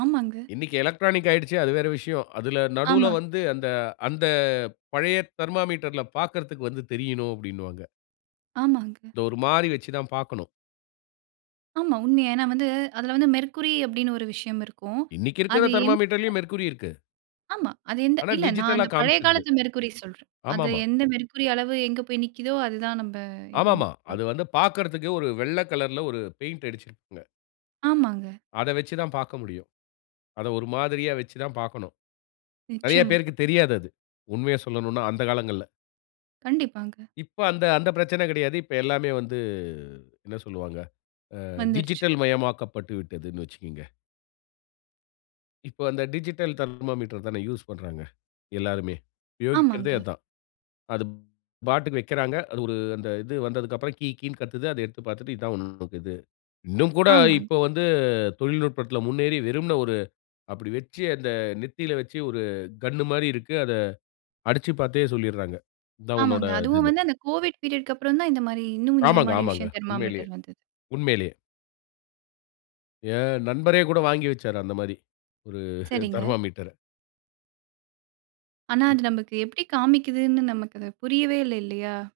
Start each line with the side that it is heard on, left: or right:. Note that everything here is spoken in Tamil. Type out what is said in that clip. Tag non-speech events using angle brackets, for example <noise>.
right: ஆமாங்க.
left: இன்னைக்கு எலக்ட்ரானிக் ஆயிடுச்சு, அது வேற விஷயம். அதுல நடுவுல
right: ஆமா.
left: வந்து, அந்த அந்த பழைய தெர்மாமீட்டர்ல பாக்கிறதற்கு வந்து தெரியணும், அப்படின்னுவாங்க.
right: ஆமாங்க.
left: இத ஒரு மாறி வச்சுதான் பாக்கணும்.
right: ஆமா, உண்மையா. ஏன்னா வந்து, அதில வந்து, மெர்க்குரி அப்படின்னு ஒரு விஷயம் இருக்கும்.
left: இன்னைக்கிருக்குற
right: அது எந்த,
left: தெர்மாமீட்டர்லயும் மெர்குரி இருக்கு.
right: ஆமா. அது எந்த
left: ஆனா,
right: இல்ல. நான்
left: டிஜிட்டலா
right: அந்த பழைய
left: காமிச்சுருது.
right: காலத்து மெர்க்குரி சொல்றேன். அது
left: ஆமாமா.
right: எந்த மெர்க்குரி அளவு எங்க போய் நிக்குதோ, அது தான் நம்ப இதுன்னு.
left: ஆமாமா.
right: அ.
left: அது வந்து பாக்கறதுக்கு, ஒரு வெள்ள கலர்ல ஒரு பெயிண்ட் அடுச்சுருக்குங்க.
right: ஆமாங்க.
left: அத வச்சு தான் பாக்க முடியும். அத ஒரு மாதிரியா வச்சு தான் பாக்கணும். நெறையப்
right: நிச்சயமா.
left: பேருக்குத் தெரியாது அது. உண்மையை சொல்லணுனா, அந்த காலங்கள்ல.
right: கண்டிப்பாங்க.
left: இப்ப அந்த அந்த பிரச்சனை கிடையாது. இப்ப எல்லாமே வந்து, என்ன சொல்வாங்க? ஆ,
right: வந்துருச்சு.
left: டிஜிட்டல் மயமாக்கப்பட்டு விட்டதுனு வச்சுக்கங்க. இப்ப அந்த டிஜிட்டல் தெர்மாமீட்டர் தான யூஸ் பண்றாங்க எல்லாருமே. யோகிக்கிறதே
right: ஆமாங்க.
left: அதான். அது பாட்டுக்கு வக்கிறாங்க. அது ஒரு அந்த இது வந்ததுக்கு அப்புறம், கீ கீனு கத்துது. அத எடுத்துப் பாத்துட்டு, இது தான் உன்னோடதது. இன்னும் கூட இப்ப
right: ஆமாங்க.
left: வந்து, தொழில்நுட்பத்தில முன்னேறி, வெறும்ன ஒரு அப்படி வச்சு, அந்த நெத்தியில வச்சு, ஒரு கன்னு மாரி இருக்கு. அத அடுச்சு பாத்தே சொல்லிடுறாங்க. இது தான் உன்னோட
right: ஆமாங்க. அதுவும்
left: இதுனு.
right: வந்து, அந்த கோவிட் பீரியட்க்கு அப்புறம் தான், இந்த மாரி இன்னும் இந்த
left: ஆமாங்க,
right: மாரி
left: ஆமாங்க.
right: விஷயம்,
left: உண்மையிலேயே,
right: தெர்மாமீட்டர் வந்தது.
left: உண்மையிலேயே. என் நண்பரே கூட வாங்கி வச்சாரு, அந்த மாரி. ஒரு <chuckles>
right: சரிங்க.
left: தெர்மாமீட்டர.
right: ஆனா,
left: ம்.
right: அது நமக்கு எப்படி காமிக்குதுன்னு, நமக்கு புரியவே இல்ல, இல்லையா?